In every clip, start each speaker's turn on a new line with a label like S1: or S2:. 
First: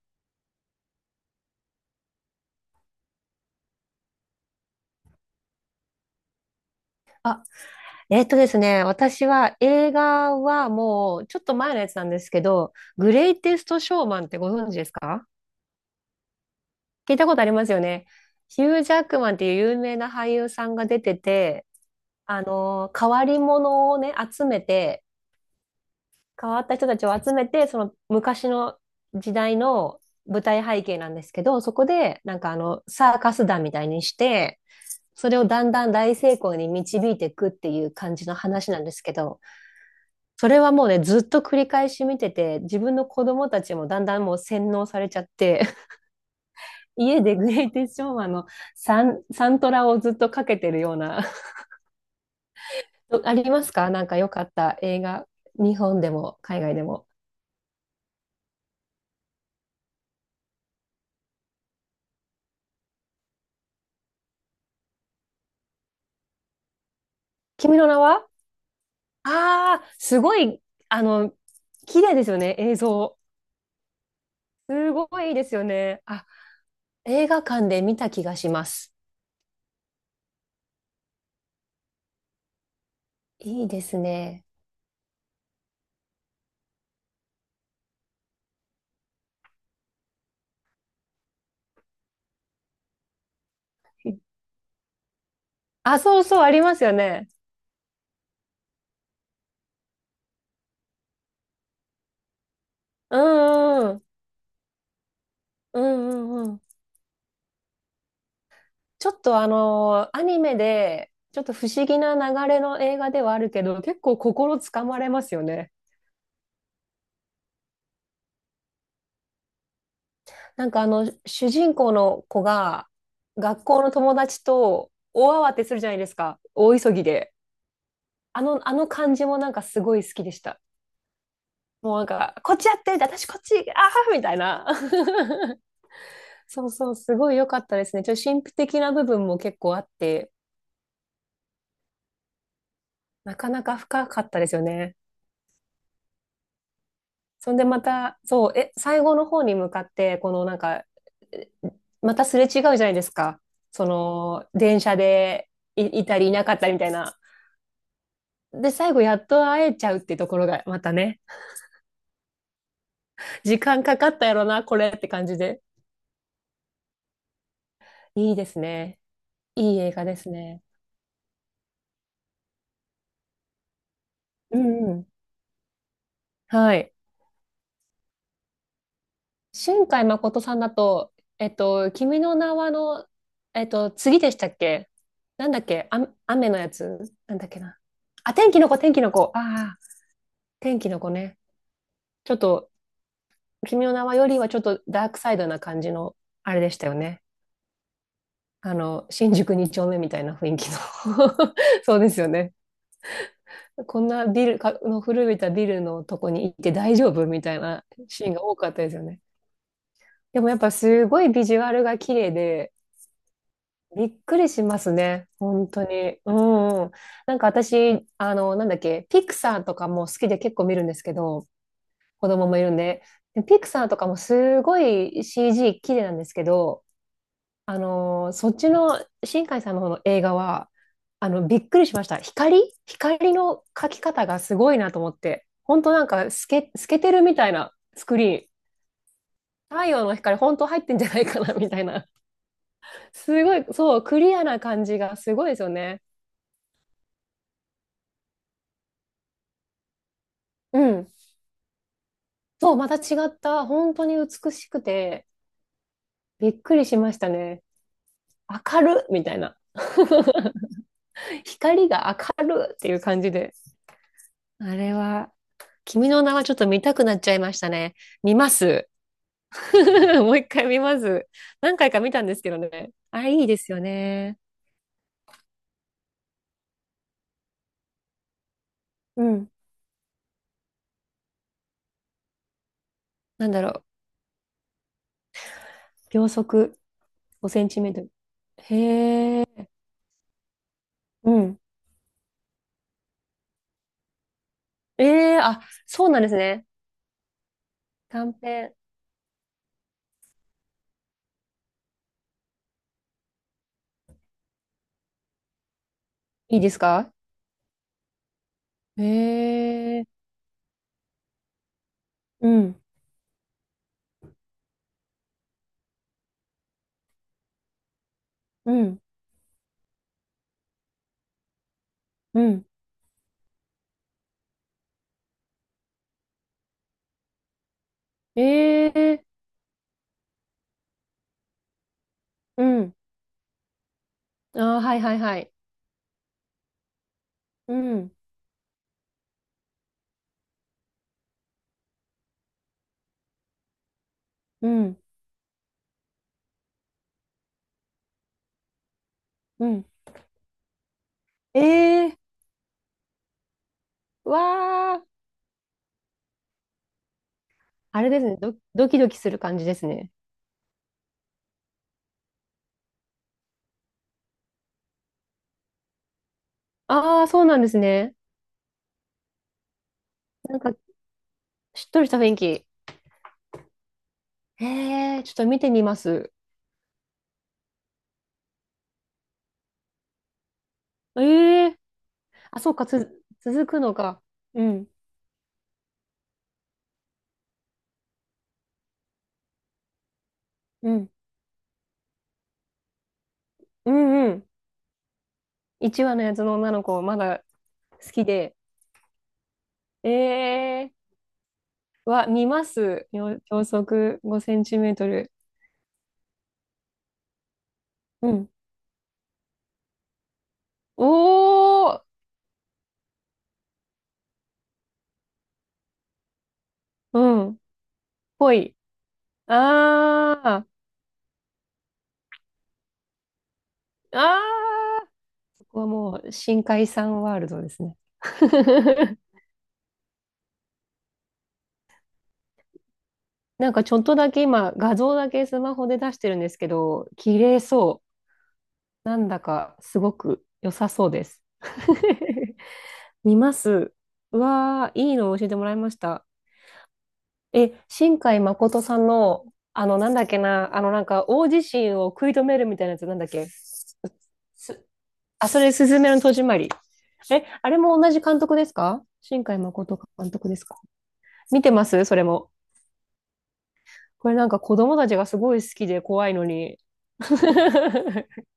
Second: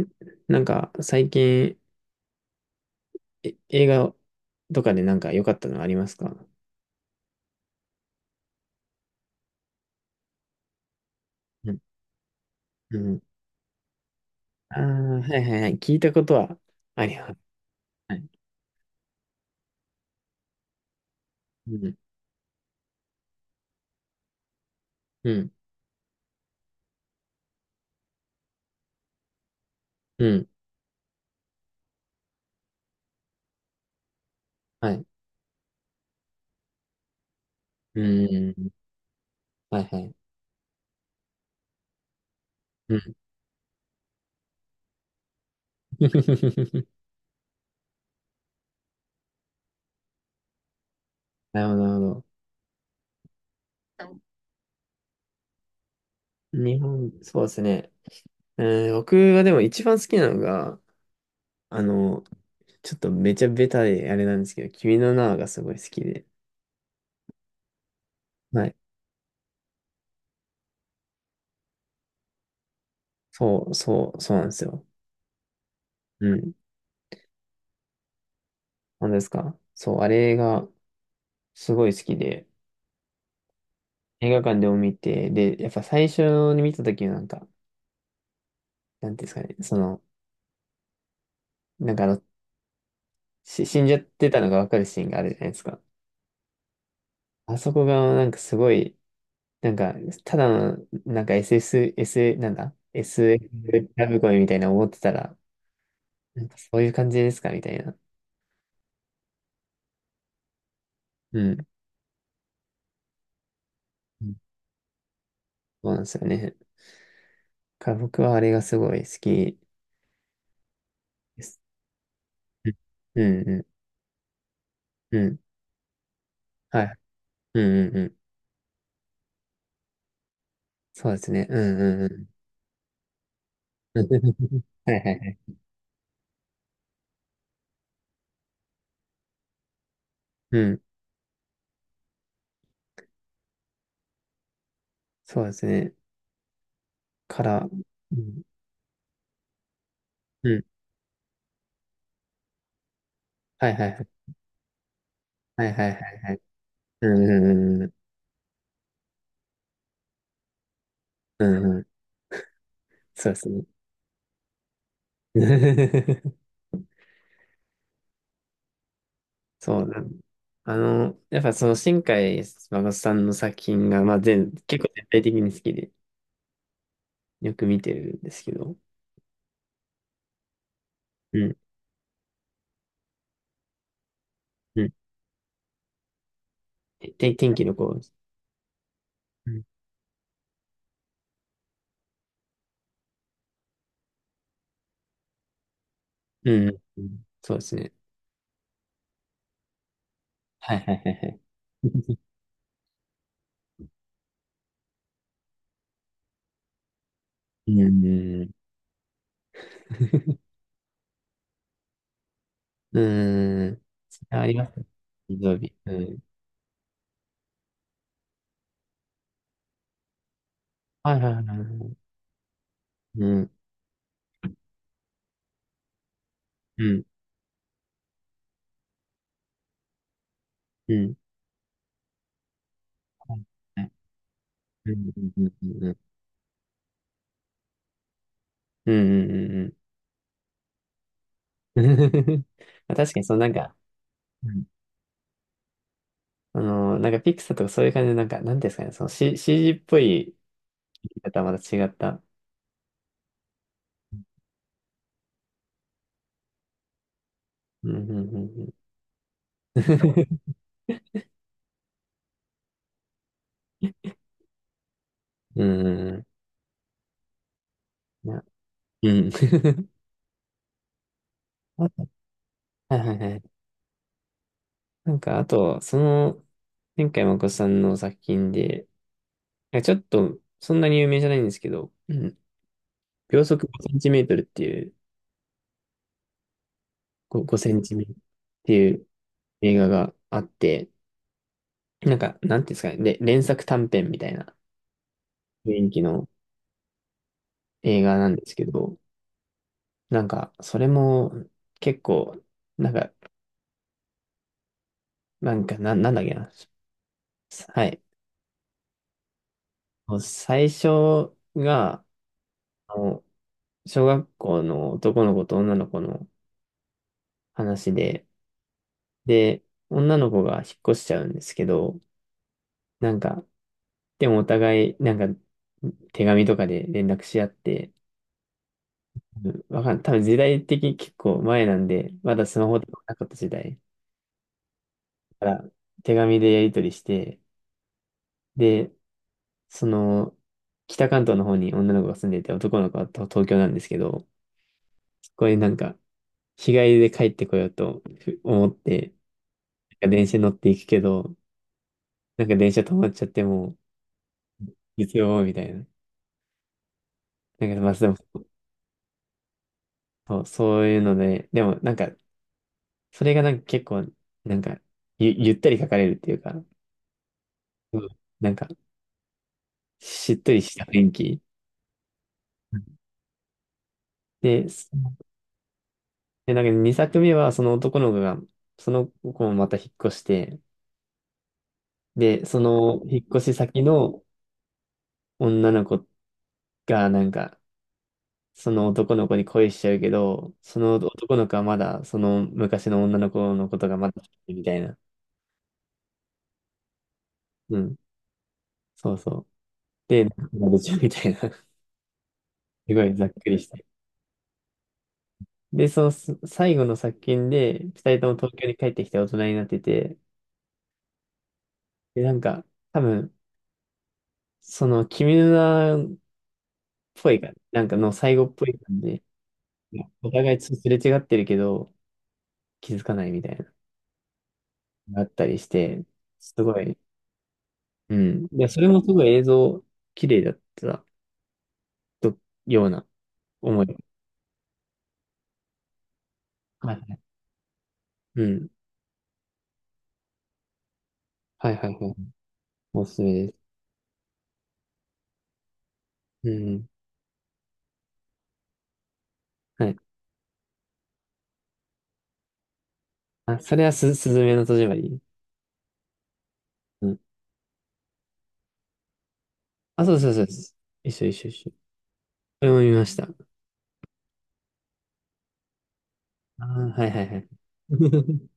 S1: ん最近、映画とかで良かったのありますか？
S2: えっとですね、私は映画はもうちょっと
S1: う
S2: 前
S1: ん。
S2: のやつなんですけど、
S1: う
S2: グ
S1: ん。
S2: レイテスト・ショーマンってご存知
S1: ああ、
S2: です
S1: は
S2: か？
S1: いはいはい。聞いたことはあ
S2: 聞
S1: り
S2: いた
S1: ま
S2: こ
S1: す。
S2: とありますよね。
S1: はい。
S2: ヒュー・ジャックマンっていう有名な俳優さんが出てて、
S1: うん。
S2: 変わり者をね、集めて、
S1: うん。
S2: 変わった人たちを集めて、その昔の時代の
S1: う
S2: 舞
S1: ん。
S2: 台背景なんですけど、そこでなんかあのサーカス団みたいにして、
S1: はい。
S2: それをだんだん大成功に導いていくっていう
S1: う
S2: 感じの
S1: ん。
S2: 話なんですけど、
S1: はいはい。
S2: それはもうね、ずっと繰り返し見てて、自
S1: う
S2: 分の
S1: ん。
S2: 子供たちもだんだんもう洗脳されちゃって、家でグレイテストショーマンのサントラをずっとかけてるような。
S1: なるほど、なるほど。
S2: ありますかなんか良かった映画。日本でも海外
S1: 日
S2: でも。
S1: 本、そうですね。うん、僕はでも一番好きなのが、あの、ちょっとめちゃベタであれなんですけど、君の名はがすごい好きで。
S2: 君の名は
S1: はい。
S2: ああ、すごい、あの、綺麗ですよね、映像。
S1: そう、そう、そうなんですよ。
S2: すごいいいですよね。あ、
S1: うん。
S2: 映画館で見た気がします。
S1: なんですかそう、あれが、すごい好きで、
S2: いいです
S1: 映画
S2: ね。
S1: 館でも見て、で、やっぱ最初に見た時のなんか、なんていうんですかね、その、なんかあの、死んじゃってたのがわかるシーンがあるじゃないですか。
S2: あ、そうそう、ありますよね。
S1: あそこがなんかすごい、なんか、ただの、SS、S、なん
S2: う
S1: だ ?SF
S2: んうん
S1: ん
S2: うん。
S1: ラブコメみたいな思ってたら、
S2: うんう
S1: なん
S2: んう
S1: か
S2: ん。
S1: そういう感じですかみたいな。
S2: ちょっとあのアニメで、
S1: う
S2: ちょっと
S1: ん。
S2: 不思議な流れの映画ではあるけど、結構
S1: うん
S2: 心つかまれますよね。
S1: そうなんですよね。だから僕はあれがすごい好き
S2: なんかあの、
S1: で
S2: 主
S1: す。
S2: 人公の子が、
S1: うんう
S2: 学
S1: ん
S2: 校の友達と
S1: うん。う
S2: 大
S1: ん
S2: 慌てするじゃないですか。大
S1: は
S2: 急
S1: い。
S2: ぎで。
S1: うんうんうん。
S2: あの感じもなんかすごい好きでした。
S1: そうですね。うん
S2: もうな
S1: うん
S2: ん
S1: う
S2: か、こっちやってみたい、私こっち、あ
S1: ん。
S2: ーみたい な。
S1: はいはいはい。
S2: そうそう、すごい良かったですね。ちょっと神秘的な部分も結構あって、
S1: うん。
S2: なかなか深かったですよね。
S1: そうですね。
S2: そんでま
S1: う
S2: た、
S1: ん。
S2: そう、最後の方に向かって、この
S1: う
S2: なん
S1: ん。
S2: か、えまたすれ違うじゃないですか。
S1: はい
S2: そ
S1: はいはい。
S2: の、電車で
S1: はいはいは
S2: い
S1: い
S2: たりい
S1: はい。
S2: なかったりみたい
S1: うん
S2: な。
S1: うんうんうん。
S2: で、最後やっと会えちゃうっていうところが、またね、
S1: うんうん。そうです
S2: 時
S1: ね。
S2: 間かかったやろな、これって感じで。いいですね。いい
S1: そう
S2: 映
S1: な
S2: 画で
S1: ん。
S2: すね。
S1: やっぱその新海誠さんの作品が、
S2: う
S1: 結
S2: ん
S1: 構
S2: う
S1: 全
S2: ん。
S1: 体的に好きで、
S2: はい。
S1: よく見てるんですけど。
S2: 新海誠さんだと、
S1: うん。
S2: 君の名はの、次でしたっ
S1: う
S2: け？
S1: ん。
S2: なんだっけあ、雨のやつなんだっ
S1: 天
S2: け
S1: 気の
S2: な。
S1: 子。
S2: あ、天気の子、天気の子。
S1: うん。
S2: ああ、天気の子ね。ちょっと、君の名はよりはちょっとダークサイドな感じの、あ
S1: う
S2: れでし
S1: ん。
S2: たよ
S1: う
S2: ね。
S1: んそうですね。
S2: 新宿二丁目みたいな雰囲気
S1: はいはいはいはい。
S2: の そうで すよね。こんなビルか、の古びたビルのとこに行って大丈夫みたい
S1: う
S2: なシーンが
S1: ん。
S2: 多かったですよね。でも やっぱすごいビジュアルが綺麗で、
S1: うん。
S2: びっく
S1: あ
S2: り
S1: り
S2: し
S1: ます
S2: ま
S1: ね。
S2: すね。
S1: 水曜
S2: 本
S1: 日。
S2: 当
S1: う
S2: に。
S1: ん。
S2: うんうん。なんか私、なんだっけ、ピクサーとかも好きで結構見るんですけ
S1: はいはいはい
S2: ど、
S1: は
S2: 子供もいるんで。
S1: い。う
S2: でピ
S1: ん。
S2: クサーとかもすごい CG 綺麗なんですけ
S1: う
S2: ど、
S1: ん。
S2: そっちの新海さんの方の映画は、
S1: うん。
S2: びっくりしました。光
S1: はい
S2: の描き方がすごい
S1: う
S2: な
S1: ん
S2: と思っ
S1: うんう
S2: て。
S1: ん
S2: 本
S1: う
S2: 当
S1: ん
S2: なんか透けてるみたいなスクリーン。
S1: うんうんうん
S2: 太陽の光本当入ってんじゃないかなみた
S1: うん
S2: い
S1: う
S2: な。
S1: ん まあ確かに、その
S2: す
S1: なん
S2: ごい、
S1: か、
S2: そう、クリア
S1: う
S2: な
S1: ん
S2: 感じがすごいですよね。
S1: ピクサーとかそういう感じで、なんか、なんていうんですかね、その CG っぽい言
S2: うん。
S1: い方はまた違った。
S2: そう、また違った、本当に美しくて、びっくりしましたね。
S1: うんうんうん
S2: 明るみたいな。
S1: うん。
S2: 光が明るっていう感じで。あれは、
S1: うんう
S2: 君
S1: ん
S2: の
S1: う
S2: 名はちょっと見たくなっちゃいましたね。
S1: ん。い
S2: 見
S1: や
S2: ます。
S1: うん
S2: もう一回見ます。何
S1: あ
S2: 回か
S1: と
S2: 見たんですけどね。
S1: はいはい
S2: あ
S1: は
S2: れ
S1: い。
S2: いいですよね。
S1: あと、その、前回まこさんの作品で、
S2: うん。
S1: なんかちょっと、そんなに有名じゃないんですけど、うん秒
S2: なんだ
S1: 速
S2: ろ
S1: 5
S2: う。
S1: センチメートルっていう、
S2: 秒速5
S1: 5
S2: セン
S1: セ
S2: チ
S1: ン
S2: メ
S1: チ
S2: ート
S1: メー
S2: ル。
S1: トルっていう
S2: へえ。
S1: 映画があって、
S2: うん。
S1: なんか、なんていうんですかね、で、連作短編みたいな
S2: ええあ、
S1: 雰囲気
S2: そうなん
S1: の
S2: ですね。
S1: 映画な
S2: 短
S1: んですけ
S2: 編。
S1: ど、それも結構、なんか、なんだっけな。
S2: いいですか？
S1: はい。
S2: ええ
S1: もう最初が、
S2: うん、
S1: あの、小学校の男の子と女の子の話で、
S2: うん、
S1: で、女の子が引っ越しちゃうんですけど、
S2: うん。
S1: なんか、でもお互い、手紙とかで連絡し合って、
S2: ええ
S1: うんわかん、多分時代的に結構前なんで、まだス
S2: う
S1: マホと
S2: ん。
S1: かなかった時代。
S2: あー、はいはいは
S1: か
S2: い。
S1: ら手紙でやり取りして、
S2: うん、
S1: で、その、北関東の方に女の子が住んでいて、男の子は東京なんですけど、
S2: うん、
S1: そこになんか、日帰りで帰ってこようと思って、
S2: うん。
S1: なんか電車に乗っていくけど、
S2: ええ
S1: なんか電車止まっちゃってもう、
S2: わあ、
S1: 月曜みたいな。なんか、まあ、
S2: あ
S1: で
S2: れ
S1: も、
S2: ですね。ドキドキする感じですね。
S1: そう、そういうので、でもなんか、それがなんか結構、なんか、ゆったり書かれるっていうか、
S2: ああ、そうなんです
S1: うん
S2: ね。
S1: なんか、しっと
S2: なん
S1: り
S2: か、
S1: した雰囲気。
S2: しっとりした雰囲気。
S1: うんで、
S2: ええちょっと見てみます。
S1: なんか2作目はその男の子が、その子もまた引っ越して、
S2: ええ
S1: で、
S2: あ、
S1: そ
S2: そうか、
S1: の引っ越し
S2: 続く
S1: 先
S2: のか。
S1: の
S2: うん、
S1: 女の子がなんか、その男の子に恋しちゃうけど、そ
S2: う
S1: の
S2: ん、
S1: 男の子はまだ、その昔の女の子のこと
S2: う
S1: がまだ好
S2: ん、うん。
S1: きみたいな。
S2: 1話のやつの女の子、まだ
S1: うん。
S2: 好きで。
S1: そうそう。で、なんかやれち
S2: ええ
S1: ゃうみたいな。
S2: は見ま
S1: すご
S2: す。
S1: いざっ
S2: 秒
S1: くり
S2: 秒
S1: して。
S2: 速5センチメートル。
S1: で、そのす最後の作品で、二人と
S2: う
S1: も
S2: ん。
S1: 東京に帰ってきて大人になってて、
S2: おー
S1: で、多分、その君の名ぽ
S2: う
S1: い感
S2: ん。
S1: じ。なんかの最後
S2: ぽ
S1: っぽ
S2: い。
S1: い感じ。お互い
S2: あ
S1: す
S2: ー。
S1: れ違ってるけど、気づかないみたいな、
S2: あー。
S1: があったり
S2: こ
S1: し
S2: こは
S1: て、
S2: もう
S1: す
S2: 深
S1: ご
S2: 海
S1: い、
S2: さんワールドですね。
S1: うん。で、それもす ごい映像、綺麗だったとような
S2: なんか
S1: 思
S2: ちょ
S1: い。
S2: っとだけ今画像だけスマホで出してるんですけ
S1: はいは
S2: ど、
S1: い。
S2: 綺麗そ
S1: うん。
S2: う。なんだかすごく良さそうです。
S1: はいはいはい。おすすめ
S2: 見
S1: で
S2: ま
S1: す。
S2: す。うわー、いいの教えてもらいました。
S1: うん。
S2: 新海誠さんの、
S1: は
S2: あ
S1: い。
S2: の、なんだっけな、なんか、大地震を食い止めるみたいなやつ、なんだっけ。
S1: あ、それはす、すずめの戸締まり。
S2: あ、それ、すずめの戸締まり。
S1: うん。
S2: え、あれも同じ監督ですか？新海誠
S1: あ、そうそ
S2: 監
S1: うそう
S2: 督
S1: で
S2: です
S1: す。
S2: か？
S1: 一緒一緒一
S2: 見
S1: 緒。
S2: てますそれも。
S1: それも見ました。あ
S2: これなんか子供たちがすごい好きで怖いの
S1: あ
S2: に。
S1: はいはいはい。う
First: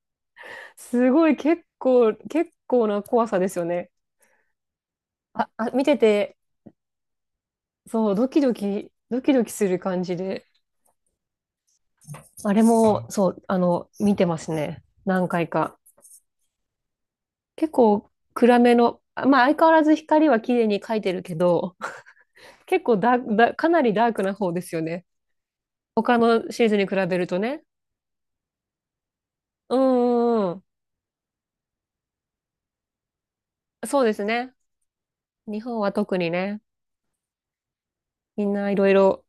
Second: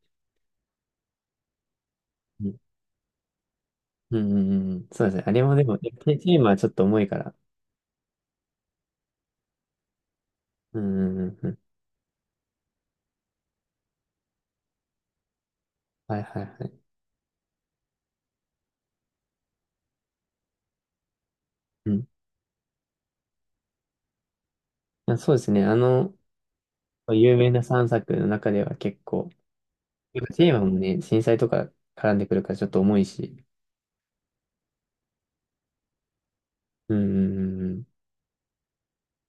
S2: すごい結構、結
S1: ん
S2: 構な怖さですよね。
S1: うんうんうん。そうですね。あれもで
S2: あ、
S1: も、
S2: 見て
S1: テ
S2: て、
S1: ーマはちょっと重いから。
S2: そう、ドキドキ、ドキドキする感じで。
S1: うんうんうんうん。
S2: あれも、そう、あの、見てますね。何回か。
S1: はいはいはい。
S2: 結構暗めの、あまあ相変わらず光は綺麗に描いてるけど、
S1: うん。
S2: 結構ダーク、ダーかなりダークな方ですよね。
S1: あ、そうですね。
S2: 他のシリーズに比べる
S1: 有
S2: と
S1: 名な
S2: ね。
S1: 3作の中では結構、
S2: うんう
S1: テ
S2: ん
S1: ー
S2: うん。
S1: マもね、震災とか絡んでくるからちょっと重いし。
S2: そうですね。日本は特にね、
S1: うん、うん、
S2: みんないろいろ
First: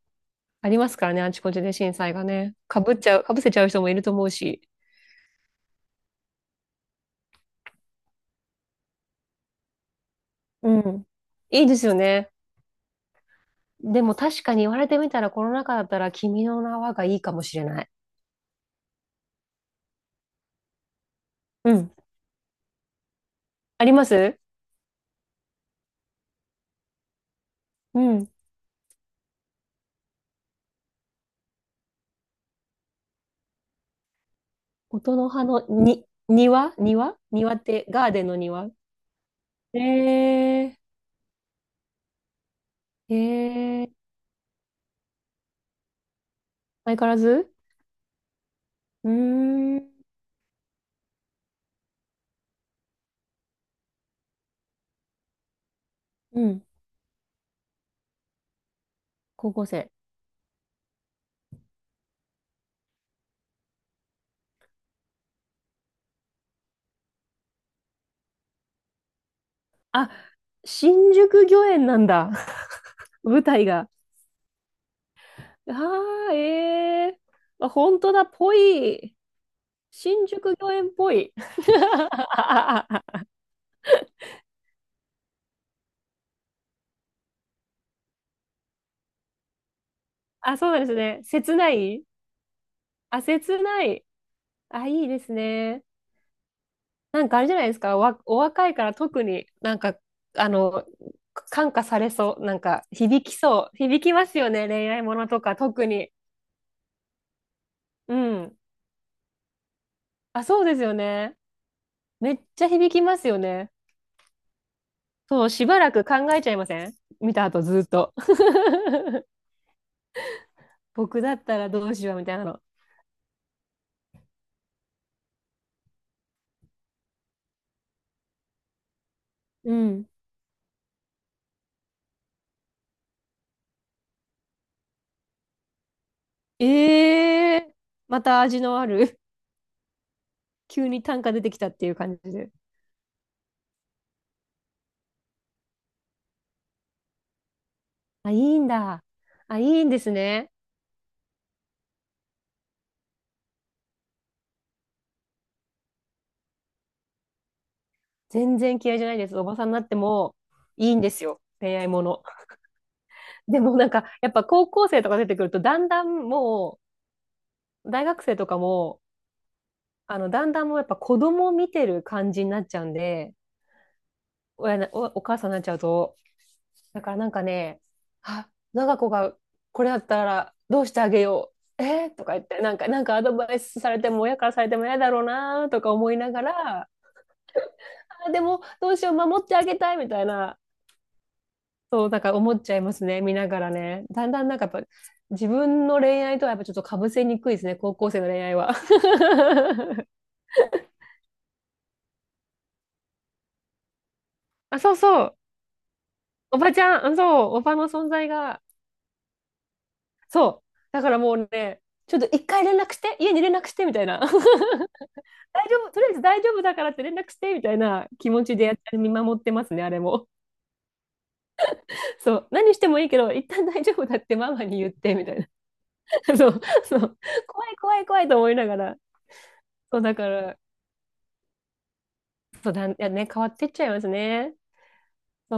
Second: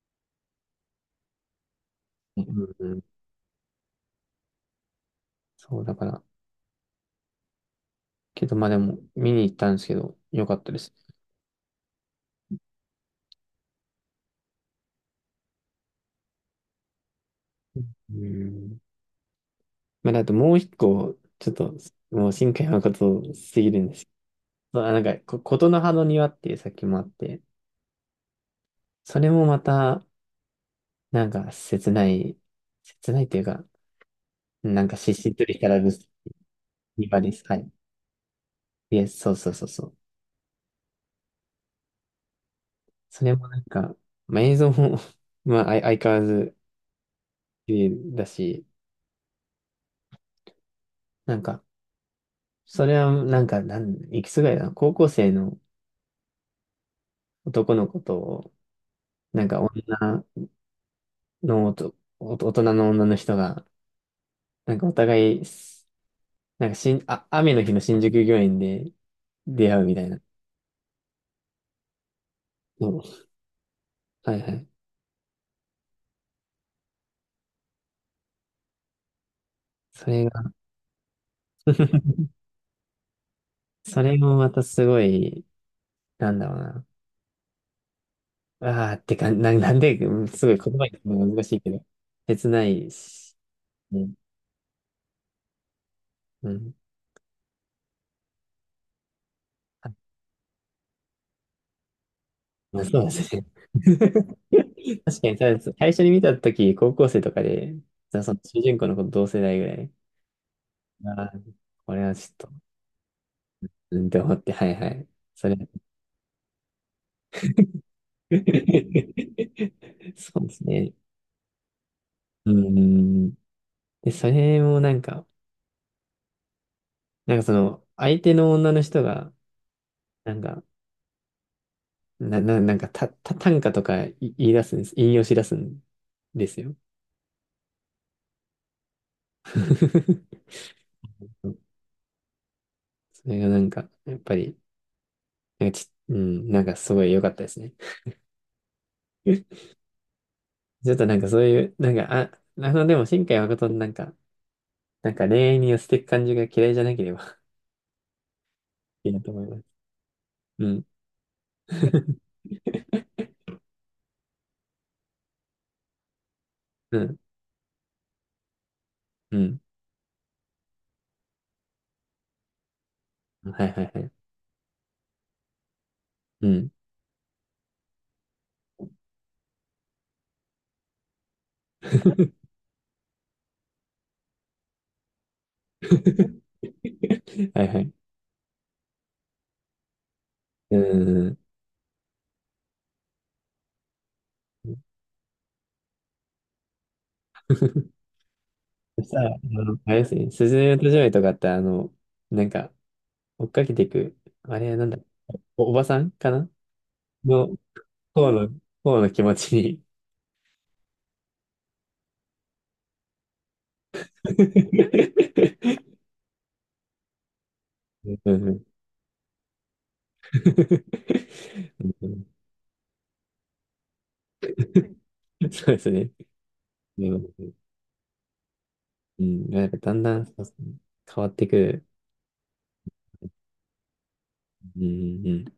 S2: ありますからね、あちこちで震災が
S1: うん。
S2: ね。
S1: うん
S2: か
S1: うん
S2: ぶ
S1: う
S2: っ
S1: ん
S2: ちゃう、かぶせちゃう人もいると思うし。
S1: そう、だから、けど、まあでも、見に行ったんですけど、よかっ
S2: う
S1: たです。
S2: ん。いいですよね。でも確かに言われてみたらコロナ禍だったら君の名はがいいかもしれない。
S1: うん。だともう一個、ちょっ
S2: う
S1: と、
S2: ん。
S1: もう新海誠すぎる
S2: あ
S1: ん
S2: り
S1: で
S2: ま
S1: す。
S2: す？
S1: ことの葉の庭っていう作品もあって、
S2: うん。
S1: それもまた、なんか、切ない、切ないというか、なんか、しっ
S2: 音
S1: し
S2: の
S1: りと
S2: 葉
S1: し
S2: の
S1: たラブス
S2: に、
S1: トー
S2: 庭
S1: リ
S2: 庭
S1: ーです。
S2: 庭
S1: は
S2: っ
S1: い。
S2: て、ガーデンの庭
S1: いや、そうそうそう
S2: え
S1: そう。
S2: ー、
S1: それもなん
S2: えー、
S1: か、まあ、映像も まあ、相変わらず
S2: 相変わらず
S1: 綺麗だし、
S2: うーん、
S1: なんか、それはなんか、いくつぐらいだな、高校生の
S2: うん、
S1: 男の子と、
S2: 高校生。
S1: 女のおと、おと大人の女の人が、なんかお互い、なんかしん、あ、雨の日の新宿御苑で出会うみたい
S2: あ、
S1: な。
S2: 新宿御苑なんだ。
S1: そう
S2: 舞台が。
S1: はいはい。
S2: ああ、ええー。あ、本当だ、ぽい。
S1: それ
S2: 新
S1: が
S2: 宿御苑っぽい。あ、
S1: それもまたすごい、なんだろうな。ああ、ってか、な、なんで、うんすごい
S2: そう
S1: 言
S2: なん
S1: 葉
S2: で
S1: に
S2: す
S1: する
S2: ね。
S1: のが難
S2: 切
S1: しいけ
S2: な
S1: ど、
S2: い。
S1: 切ない
S2: あ、
S1: し、
S2: 切ない。
S1: ね、
S2: あ、いいですね。
S1: うん。
S2: なんかあれじゃないですか、お若いから特になん
S1: あ、
S2: か、あの、感化されそう、なん
S1: まあ
S2: か
S1: そうで
S2: 響
S1: す
S2: き
S1: ね。
S2: そう、響きま すよね、恋愛も
S1: 確
S2: の
S1: かに、
S2: と
S1: た
S2: か
S1: だ
S2: 特
S1: 最初に
S2: に。
S1: 見たとき、高校生とかで、
S2: う
S1: その
S2: ん。
S1: 主人公の子と同世代ぐらい、
S2: あ、そうですよ
S1: ああ、
S2: ね。
S1: これはちょ
S2: め
S1: っ
S2: っ
S1: と、
S2: ちゃ響きますよね。
S1: うんって思って、はいはい。
S2: そ
S1: そ
S2: う、
S1: れ、
S2: しばらく考えちゃいません？見た後ずっと。
S1: そうですね。
S2: 僕だったらどうしようみたいな
S1: う
S2: の。
S1: ん。で、それもなんか、なんかその、相手の女の人が、
S2: うん。
S1: なんか、な、な、なんか、た、た、短歌とか言い出すんです。引用し出すんですよ。
S2: ええーまた味のある 急に単価出てきたっていう感じで。
S1: それがなんか、やっぱり、なんかち、うん、なんかすごい良かったですね。
S2: あ、いいんだ。あ、いいんですね。
S1: ちょっとなんかそういう、でも、新海誠のなんか、なんか恋愛に寄せていく感じが嫌いじゃなければ
S2: 全然嫌い じゃ
S1: いい
S2: ない
S1: な
S2: で
S1: と
S2: す。
S1: 思
S2: お
S1: いま
S2: ば
S1: す。
S2: さんになっても
S1: うん。
S2: いいんですよ。恋愛も の。でもなんか、やっぱ高校生とか出てくると、だんだんも
S1: うん。
S2: う、大学生とかも、
S1: うん。
S2: あの、だんだんもうやっぱ子供見てる感じになっちゃうんで、
S1: はいはいはい。
S2: 親な、お、お母さんになっちゃうと。
S1: うん。
S2: だからなんかね、あ、長子がこれだったらどうしてあげよう。えーとか言って、なんか、なんかアドバイスされても、親からされても嫌だろうなとか思いなが ら、
S1: はいはい。
S2: あ、でもどうしよう、守ってあげたいみたいな。
S1: うん。
S2: そう、だから思っちゃいますね、見ながらね。だんだんなんかやっぱ、自分の恋愛とはやっぱちょっとかぶせにくいですね、高校生の恋愛は。
S1: そしたら、あれで すね、すずめの戸締まりとかって、なんか、追っかけていく、あれは
S2: あ、
S1: なん
S2: そう
S1: だ、
S2: そう。
S1: おばさんかな
S2: おばちゃん、うんそう、
S1: の、
S2: おばの存在
S1: 方の、
S2: が、
S1: 方の気持ちに
S2: そう。だからもうね、ちょっと一回連絡して、家に連絡して、みたいな。大丈 夫、とりあえず大丈夫だからって連絡して、みたいな気
S1: う
S2: 持
S1: んう
S2: ちで
S1: ん
S2: やっ見守ってますね、あれも。
S1: うんう
S2: そう。何してもいいけど、一旦大丈夫だってママに言って、みたいな。
S1: んそうですね。
S2: そう、そ
S1: う
S2: う。
S1: ん、
S2: 怖い怖い怖いと思いながら。
S1: うんなんかだ
S2: そ
S1: ん
S2: う、だ
S1: だん
S2: か
S1: そうです
S2: ら、
S1: ね変わってくる。
S2: そうだいやね、変わってっちゃいますね。
S1: うんうんうん